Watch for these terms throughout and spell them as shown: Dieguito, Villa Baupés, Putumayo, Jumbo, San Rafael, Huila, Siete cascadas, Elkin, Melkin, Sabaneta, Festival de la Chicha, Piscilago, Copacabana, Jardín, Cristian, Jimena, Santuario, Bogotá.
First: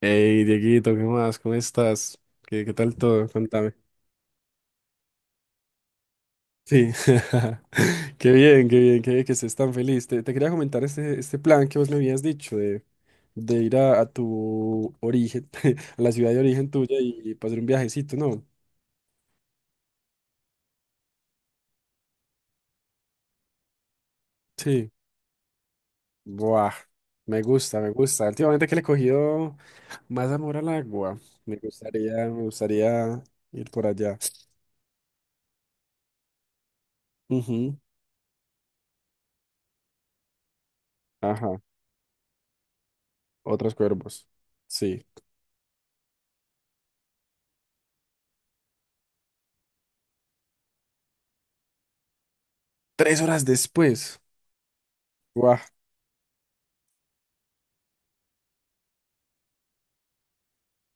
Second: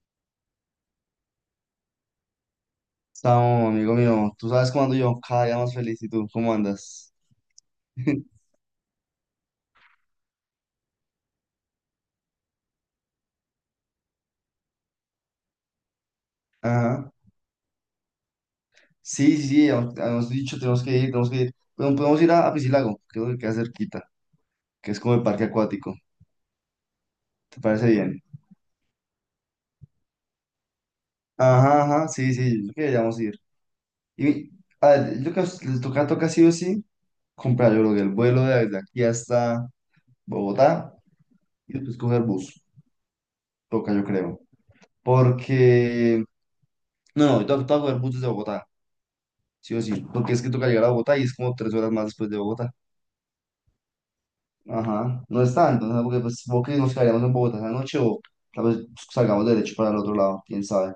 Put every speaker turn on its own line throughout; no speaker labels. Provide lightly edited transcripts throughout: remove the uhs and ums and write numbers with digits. Hey, Dieguito, ¿qué más? ¿Cómo estás? ¿Qué tal todo?
Estamos,
Contame.
amigo mío. Tú sabes cómo ando yo, cada día más feliz. ¿Y tú cómo
Sí,
andas?
qué bien, qué bien, qué bien que estés tan feliz. Te quería comentar este plan que vos me habías dicho de ir a tu origen, a la ciudad de origen tuya
Ajá.
y pasar un viajecito, ¿no?
Sí, sí, sí, habíamos dicho, tenemos que ir, tenemos que ir. Pero podemos ir a Piscilago, creo que queda cerquita,
Sí.
que es como el parque acuático.
Buah, me
¿Te
gusta,
parece
me
bien?
gusta. Últimamente que le he cogido más amor al agua.
Ajá, ajá, sí,
Me
sí, yo creo que deberíamos
gustaría
ir.
ir por allá.
Y a ver, yo creo que les toca, toca sí o sí comprar,
Ujú.
yo creo que el vuelo de aquí hasta Bogotá
Ajá,
y después coger bus.
otros
Toca, yo
cuervos.
creo.
Sí.
Porque no, no, toca, toca coger bus desde Bogotá. Sí o sí, porque es que toca llegar a Bogotá y es como tres horas más después de Bogotá.
Tres horas después.
Ajá, no es tanto, ¿no? Porque pues supongo que nos quedaríamos en Bogotá esa noche o tal vez pues salgamos derecho para el otro lado, quién sabe.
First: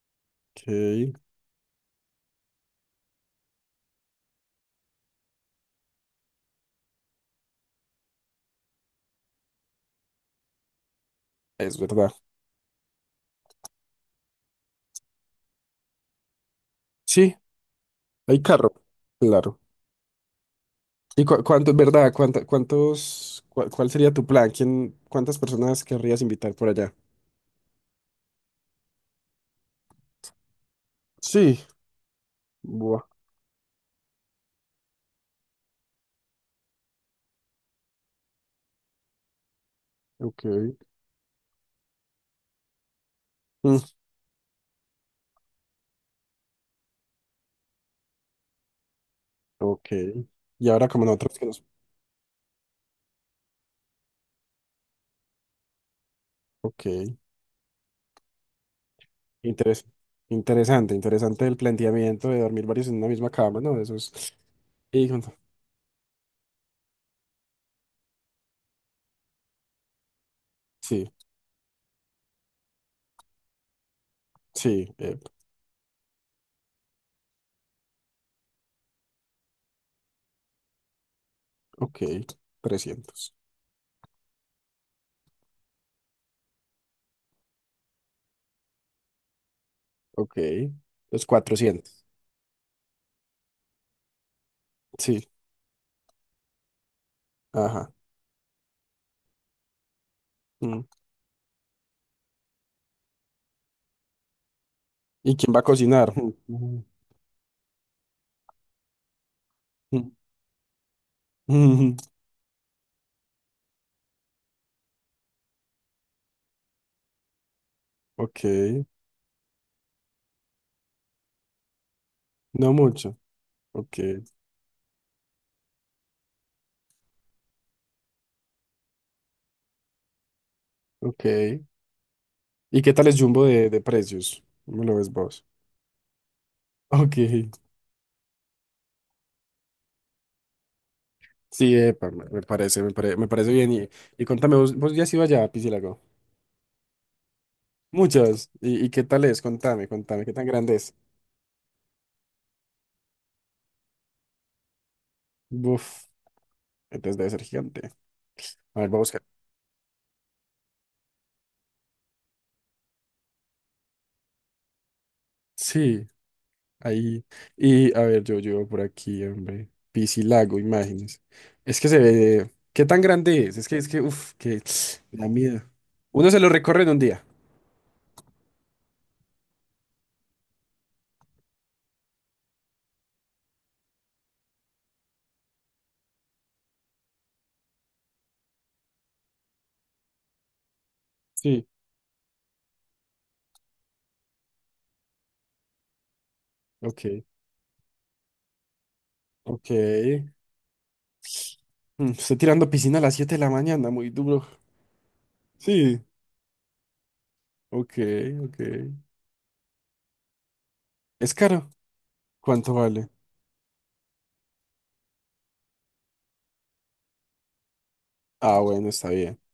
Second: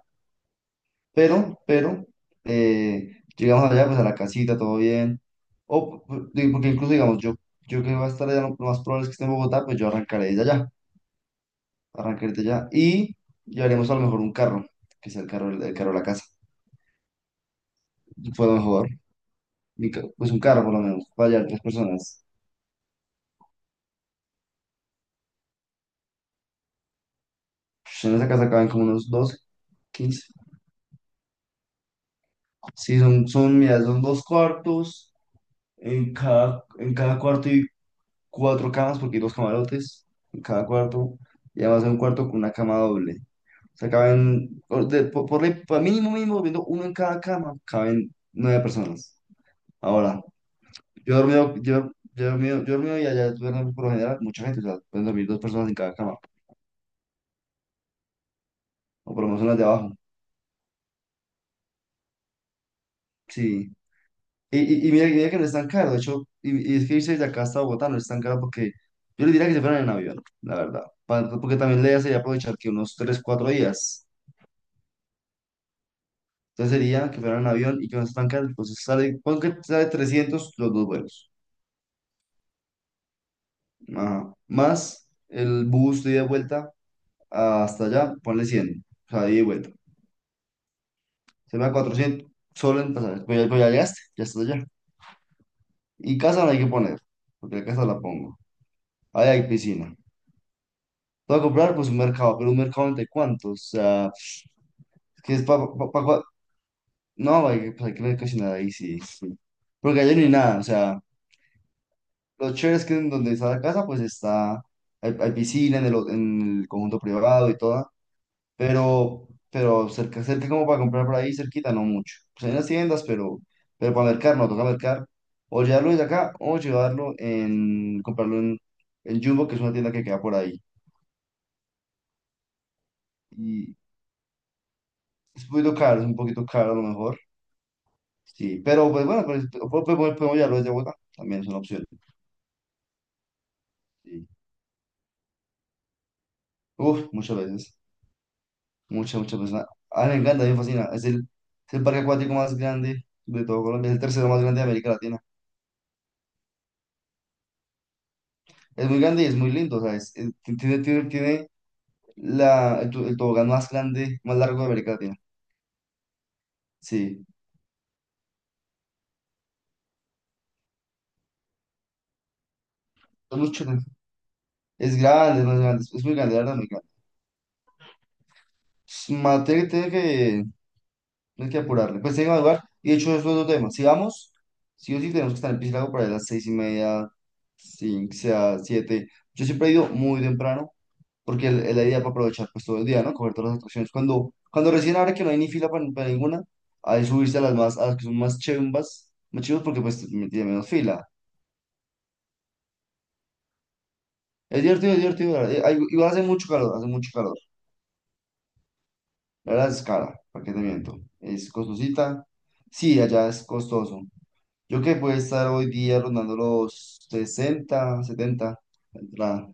Ok,
Pero, eh, llegamos allá pues a la casita, todo bien. O, digo, porque incluso digamos, yo que va a estar allá, lo más probable es que esté en Bogotá, pues yo
es verdad.
arrancaré desde allá y llevaremos a lo mejor un carro, que sea el carro, el carro de la casa.
Sí, hay
Fue lo
carro,
mejor,
claro.
pues un carro por lo menos,
¿Y
para
cu-
llevar tres
cuánto, verdad,
personas.
cuál sería tu plan? ¿Quién, cuántas personas querrías invitar por allá?
Pues, en esa casa caben como unos doce, quince.
Sí,
Sí,
buah,
mira, son dos cuartos. En cada cuarto hay cuatro camas, porque hay dos camarotes
ok.
en cada cuarto. Y además hay un cuarto con una cama doble. O
Mm,
sea, caben, por, por ley, por mínimo, mínimo, viendo uno en cada cama, caben nueve personas.
ok.
Ahora,
Y ahora como
yo he
nosotros que
dormido,
nos...
yo he dormido, yo he dormido y allá duermen por lo general mucha gente, o sea, pueden dormir dos personas en cada cama,
Ok,
o por lo menos en las de
interes-
abajo.
interesante, interesante el planteamiento de dormir varios en una misma cama,
Sí.
¿no? Eso es...
Y, y mira,
Y
mira que no es tan caro, de hecho, y es que irse de acá hasta Bogotá no es tan caro porque yo le diría que se fueran en avión, la verdad,
Sí,
porque también le sería aprovechar que unos 3 4 días,
sí, eh,
entonces sería que fueran en avión y que no es tan caro, entonces sale, pon que sale 300 los dos vuelos.
ok, 300.
Ajá. Más el bus de ida y vuelta hasta allá, ponle cien, o sea, de ida y vuelta,
Ok, los
se va a
400.
400 solo en pasajes, pues ya llegaste, ya estás allá,
Sí,
y casa no hay que poner, porque la casa
ajá.
la pongo, ahí hay piscina.
Mm.
Voy a comprar pues un mercado, pero un mercado entre cuántos. O sea, que
¿Y
es
quién va a
para...
cocinar?
No, hay que, pues, hay que mercacionar ahí, sí, sí. Porque
Mm,
allá no hay nada, o sea,
mm, mm.
lo chévere es que en donde está la casa, pues está, hay piscina en el, en el conjunto privado y todo,
Ok,
pero cerca, cerca como para comprar por ahí, cerquita, no mucho. Pues hay unas
no
tiendas,
mucho.
pero
Ok,
para mercar, no, toca mercar, o llevarlo desde acá, o llevarlo en, comprarlo en Jumbo, que es una tienda que queda por ahí.
ok. ¿Y qué tal es Jumbo de,
Y
de precios? ¿Cómo lo ves
es
vos?
un poquito caro, es un poquito caro a lo
Ok,
mejor. Sí, pero pues bueno, pues, podemos llevarlo desde Bogotá, también es una
sí,
opción.
epa, me parece bien. Y
Sí.
contame, ¿vos ya has ido allá a Piscilago?
Uf, muchas veces,
Muchas. Y qué
muchas,
tal es?
muchas veces.
Contame,
A mí me
contame, ¿qué
encanta,
tan
a mí me
grande
fascina.
es?
Es el parque acuático más grande de todo Colombia, es el tercero más grande de América Latina.
Buf, entonces debe ser gigante. A
Es
ver, voy a
muy grande
buscar.
y es muy lindo, o sea, tiene, tiene, tiene la, el, el tobogán más grande, más largo de América Latina.
Sí. Ahí,
Sí,
y a ver, yo llevo por aquí, hombre. Piscilago, imágenes. Es que se ve. ¿Qué tan
es
grande es?
mucho,
Es que, uff, que
es
me da
grande, es más
miedo.
grande, es muy
Uno
grande,
se
la
lo
verdad, muy
recorre
grande.
en un día.
Es materia que tiene que... No hay que apurarle. Pues tengo que madrugar. Y de hecho, eso es otro tema. Si vamos, sí o sí tenemos que estar en Piscilago por ahí a las seis y media, cinco, sea, siete. Yo siempre he ido muy temprano, porque
Sí.
es la idea para aprovechar pues todo el día, ¿no? Coger todas las atracciones. Cuando recién ahora que no hay ni fila para ninguna,
Ok,
hay subirse a las más, a las que son más chimbas, más chivas, porque pues
ok.
tiene menos fila.
Mm, estoy tirando piscina a las 7 de la mañana, muy duro.
Es divertido, es divertido, la verdad.
Sí,
Igual hace mucho calor, hace mucho calor.
ok, ok.
La verdad es cara, ¿para qué te miento?
¿Es
Es
caro?
costosita.
¿Cuánto
Sí,
vale?
allá es costoso. Yo que puede estar hoy día rondando los sesenta,
Ah,
70
bueno,
la
está bien,
entrada.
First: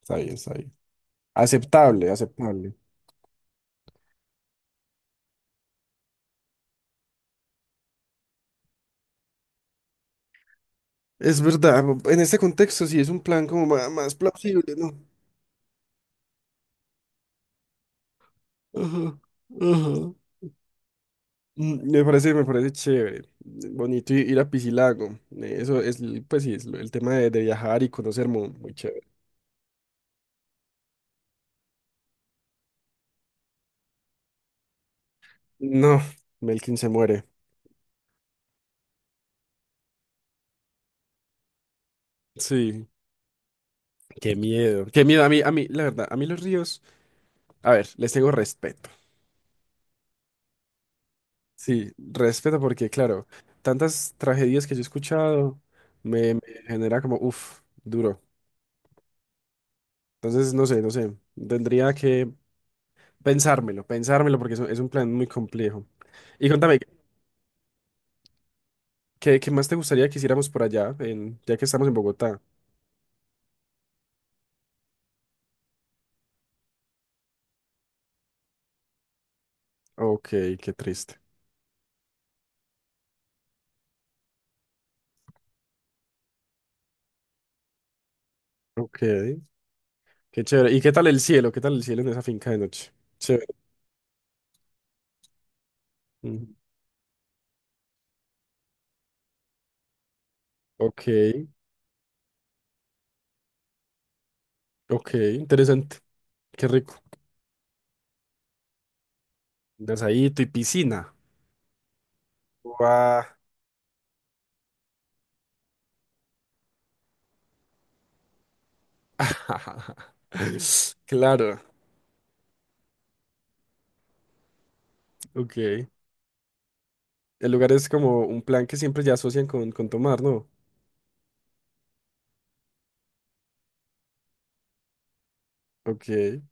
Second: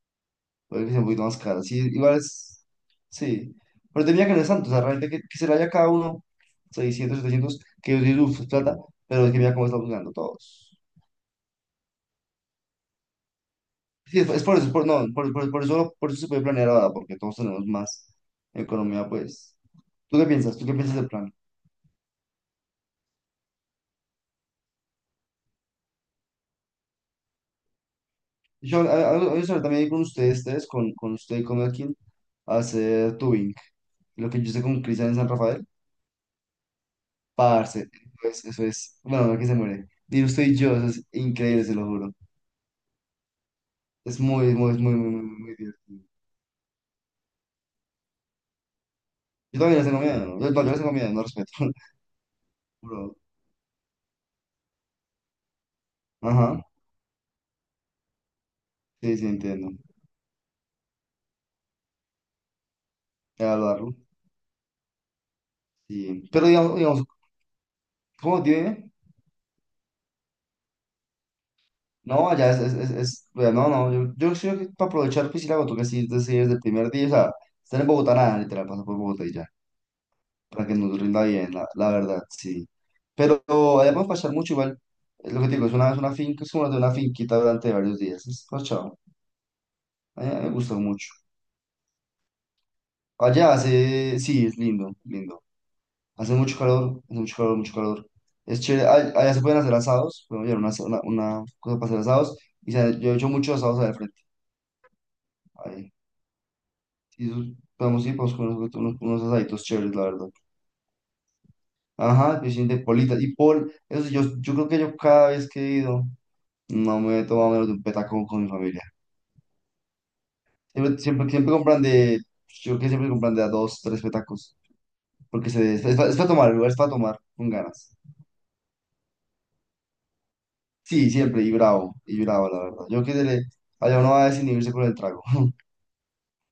está bien, está bien.
Puede que sea un poquito más cara. Sí,
Aceptable,
igual es.
aceptable.
Sí. Pero tenía que no es tanto. O sea, realmente que se vaya cada uno seiscientos, 700 que yo digo, uff, es plata. Pero es que mira cómo estamos ganando todos.
Es verdad, en este contexto sí es un plan como más
Sí, es por eso, es
plausible,
por,
¿no?
no, por eso se puede planear ahora, porque todos tenemos más economía,
Ajá,
pues.
ajá.
¿Tú qué piensas? ¿Tú qué piensas del plan?
Mm, me parece, me parece chévere, bonito ir a Piscilago. Eh, eso es, pues sí, es el tema de viajar y conocer muy muy,
Yo,
chévere.
también ir con ustedes, ustedes, con usted y con Elkin, a hacer tubing. Lo que yo hice con Cristian en San Rafael.
No, Melkin se muere.
Parce, pues, eso es, bueno, no que se muere. ¿Y usted y yo, eso es increíble, se lo juro.
Sí,
Es
qué
muy, muy,
miedo.
muy,
Qué
muy,
miedo. A
muy,
mí, a
muy
mí, la
divertido.
verdad, a mí los ríos, a ver, les tengo respeto.
Yo también les tengo miedo, ¿no? Yo, no, yo les tengo miedo, no respeto.
Sí, respeto porque,
Bro.
claro, tantas tragedias que yo he escuchado me
Ajá,
genera como, uff, duro.
sí, sí, entiendo.
Entonces, no sé, no sé. Tendría que pensármelo,
Evaluarlo,
pensármelo porque es un plan muy complejo.
sí. Pero
Y
digamos,
contame,
digamos, ¿cómo tiene?
¿qué más te gustaría que hiciéramos por allá, ya que estamos en
No,
Bogotá?
allá es, bueno, no, no, yo creo que para aprovechar piscina, tú que sí, es decir, desde el primer día, o sea, estar en Bogotá, nada, literal, pasa por Bogotá y ya.
Ok,
Para
qué
que nos
triste.
rinda bien, la verdad, sí. Pero además pasar mucho igual, es lo que te digo, es una finca, es como de una finquita durante varios días, es parchado,
Ok,
a mí
qué
me
chévere.
gustó
¿Y qué tal
mucho.
el cielo? ¿Qué tal el cielo en esa finca de noche? Chévere.
Allá hace, sí, es lindo, lindo,
Ujú.
hace mucho calor, es chévere. Allá se pueden hacer asados, podemos llevar una,
Ok,
una cosa para hacer asados, y yo he hecho muchos asados allá al frente,
ok,
ahí,
interesante. Qué rico.
sí, podemos ir, podemos comer unos, unos, unos asaditos
Un
chéveres, la verdad.
asadito y piscina.
Ajá, piscina de
Guau.
politas, y pol, eso sí, yo creo que yo cada vez que he ido... No me he tomado menos de un petaco con mi familia. Siempre, siempre, siempre
Claro,
compran de, yo que siempre compran de a dos, tres petacos, porque se,
ok.
es, para tomar, el lugar es para tomar con
El lugar es
ganas.
como un plan que siempre ya asocian con tomar, ¿no?
Sí, siempre, y bravo, la verdad. Yo que se le, allá uno va a desinhibirse con el trago.
Ok,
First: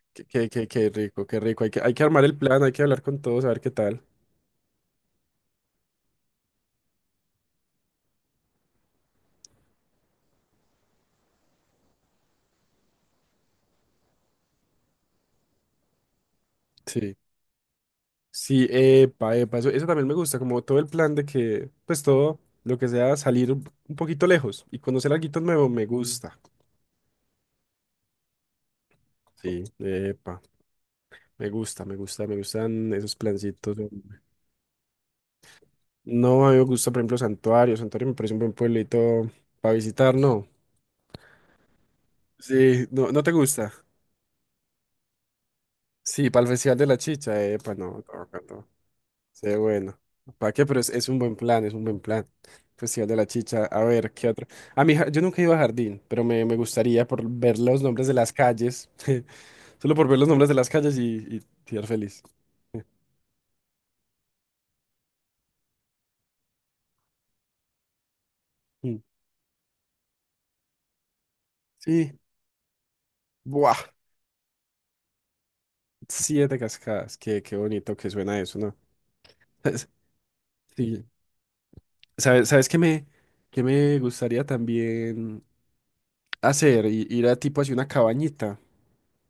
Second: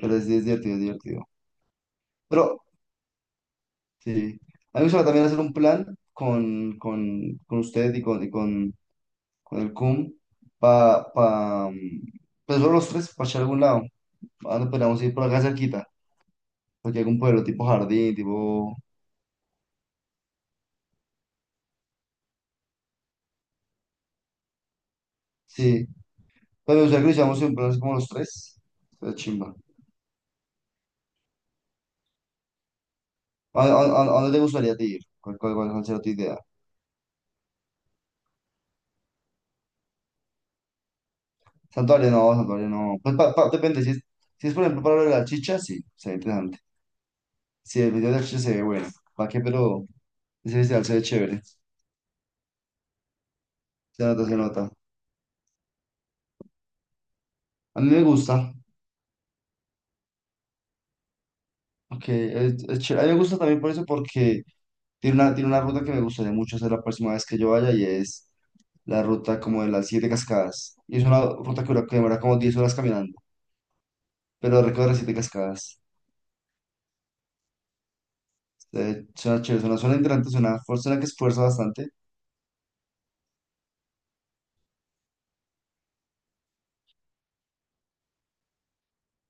Pero es divertido, es
qué rico,
divertido.
qué rico. Hay que armar el
Pero
plan, hay que hablar con todos, a ver qué tal.
sí, a mí me gustaría también hacer un plan con usted y con el CUM, para, pa, pa, pues solo los tres, para echar a algún lado. Ah, no, podríamos ir por acá cerquita, porque hay
Sí.
algún pueblo tipo jardín,
Sí,
tipo...
epa, epa, eso también me gusta, como todo el plan de que, pues todo lo que sea salir un poquito lejos y conocer algo nuevo, me
Sí,
gusta.
pero ya que lo hicimos siempre así como los tres, es chimba.
Sí, epa, me gusta, me gusta, me gustan esos plancitos.
A, a dónde te gustaría te ir? ¿Cuál, cuál, cuál sería tu idea?
No, a mí me gusta, por ejemplo, Santuario. Santuario me parece un buen pueblito para visitar, no.
Santuario no, santuario
Sí,
no.
no,
Pues
no te gusta.
depende, si es, si es por ejemplo para lo de la chicha, sí, sería
Sí, para el
interesante.
Festival de la Chicha, epa,
Si el
no,
video de la
no,
chicha se ve
no.
bueno, ¿para qué?
Sí,
Pero
bueno. ¿Para
ese
qué? Pero
festival se ve
es un buen
chévere,
plan, es un buen plan. Festival de la Chicha. A
se
ver,
nota,
¿qué
se
otro?
nota.
A mí, yo nunca he ido a Jardín, pero me gustaría por ver
A
los
mí me
nombres de las
gusta,
calles. Solo por ver los nombres de las calles y ser feliz.
porque es chévere. A mí me gusta también por eso, porque tiene una ruta que me gustaría mucho hacer la próxima vez que yo vaya y es
Mm.
la ruta como de las siete cascadas. Y es una ruta que que
Sí.
demora como 10 horas caminando.
Buah.
Pero recorre siete cascadas.
7 cascadas. Qué, qué bonito que suena eso, ¿no?
De chacho, es una zona interesante, es una zona
Sí.
que esfuerza bastante.
¿Sabes, sabes qué me gustaría también hacer? Ir a tipo así una cabañita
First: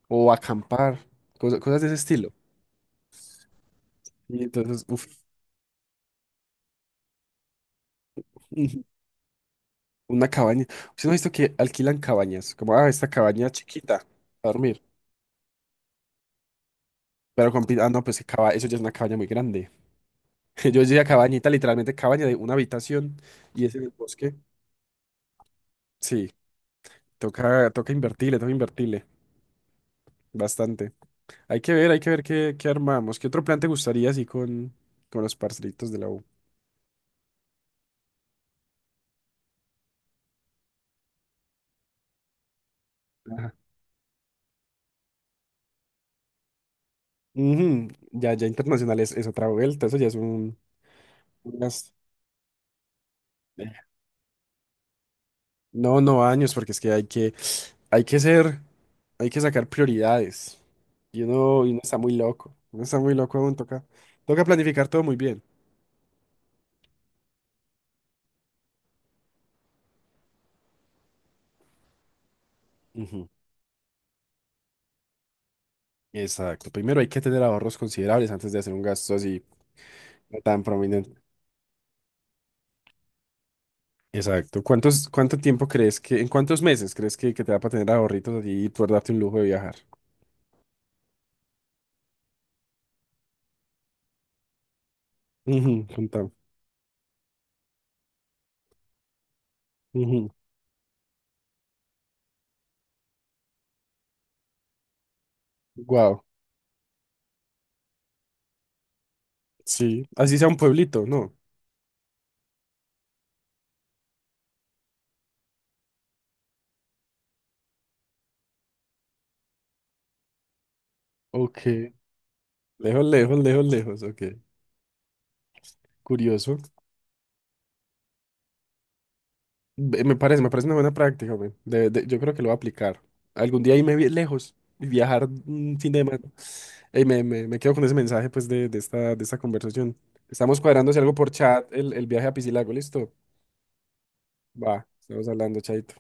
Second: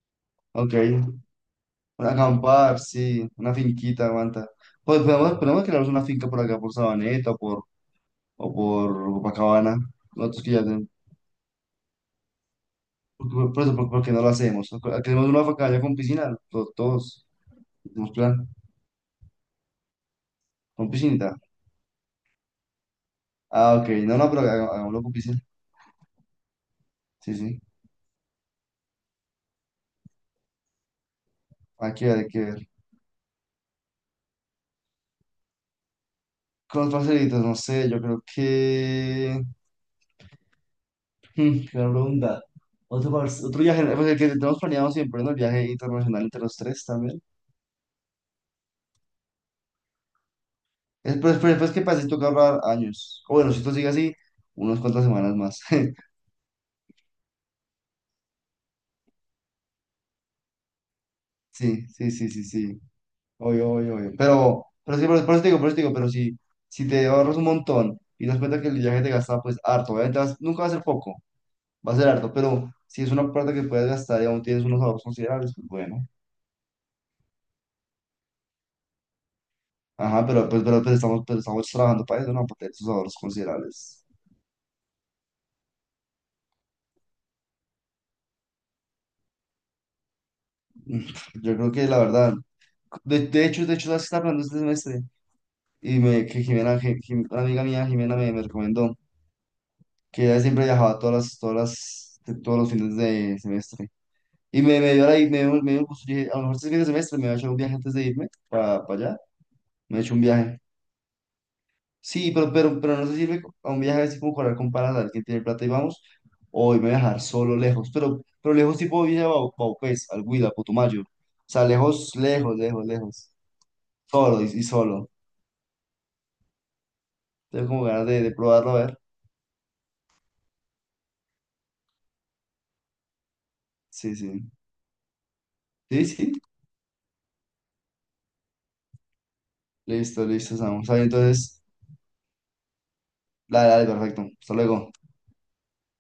o
Ok,
acampar, cosas de ese
un
estilo.
acampar, sí, una finquita,
Y
aguanta.
entonces,
Pues
uff.
podemos, podemos crearnos una finca por acá, por Sabaneta o por Copacabana.
Una
Nosotros que ya
cabaña.
tenemos.
¿Usted no ha visto que alquilan cabañas? Como, ah, esta
Por,
cabaña
por eso,
chiquita,
¿por qué no lo
a
hacemos?
dormir.
Queremos una cabaña con piscina, todos,
Pero con... Ah, no,
tenemos
pues que
plan,
eso ya es una cabaña muy grande. Yo
con
decía
piscinita.
cabañita, literalmente cabaña de una habitación y es
Ah,
en
ok,
el
no, no,
bosque.
pero hagámoslo con piscina.
Sí,
Sí, sí,
toca, toca invertirle, toca invertirle. Bastante.
hay
Hay
que
que
ver,
ver
hay que
qué, qué
ver.
armamos. ¿Qué otro plan te gustaría así con los parcelitos de la U?
Con los parcelitos, no sé, yo creo que. Mm, gran pregunta. Otro,
Ajá.
otro viaje, pues el que tenemos planeado siempre, ¿no? El viaje internacional entre los tres también.
Ujú, ya internacional es otra vuelta. Eso ya es
Es, pues,
un
pues, pues, que
gasto.
pasa si toca ahorrar años. O bueno, si esto sigue así, unas cuantas semanas más.
No, no años, porque es que hay que, hay que ser. Hay que sacar prioridades. Y uno
Sí,
está
sí,
muy
sí, sí,
loco.
sí.
Uno está muy loco aún,
Obvio,
toca,
obvio, obvio.
toca planificar
Pero
todo
sí,
muy
por
bien.
eso te digo, por eso te digo, pero si, si te ahorras un montón y das cuenta que el viaje te gasta, pues harto, obviamente nunca va a ser poco, va a ser harto, pero si es
Ujú,
una plata que puedes gastar y aún tienes unos ahorros considerables, pues bueno.
exacto. Primero hay que tener ahorros considerables antes de hacer un gasto así
Ajá,
no tan
pero, pues,
prominente.
estamos, pero estamos trabajando para eso, ¿no? Para tener esos ahorros considerables.
Exacto. ¿Cuánto tiempo crees que, en cuántos meses crees que te va para tener ahorritos allí y poder darte un lujo de viajar?
Mm, yo creo que la verdad, de hecho, las está hablando este semestre
Ujú,
y me,
contame.
que Jimena, una amiga mía, Jimena, me recomendó que ella siempre viajaba todas las, todos los fines de semestre. Y me dio la, me, me dio un gusto, yo
Wow.
dije, a lo mejor este fin de semestre me voy a echar un viaje antes de irme para allá, me he
Sí.
hecho un
Así sea un
viaje.
pueblito, ¿no?
Sí, pero no se sirve a un viaje así como para con panas, a ver quién tiene plata y vamos, o irme a viajar solo lejos, pero lejos tipo Baupés, al Huila, Putumayo, o sea,
Ok.
lejos, lejos, lejos,
Lejos,
lejos,
lejos, lejos, lejos. Ok.
solo y solo.
Curioso.
Tengo como ganas de probarlo, a ver.
Me parece una buena práctica, güey. Yo creo que lo voy a aplicar. Algún día irme
Sí, sí.
lejos y viajar mm, fin de
Sí,
semana.
sí.
Ey, me quedo con ese mensaje, pues, de esta conversación.
Listo, listo,
Estamos
Samu.
cuadrando,
Está
si
bien,
algo por
entonces,
chat, el viaje a Piscilago, ¿listo?
dale, dale, perfecto. Hasta
Va,
luego.
estamos hablando, chaito.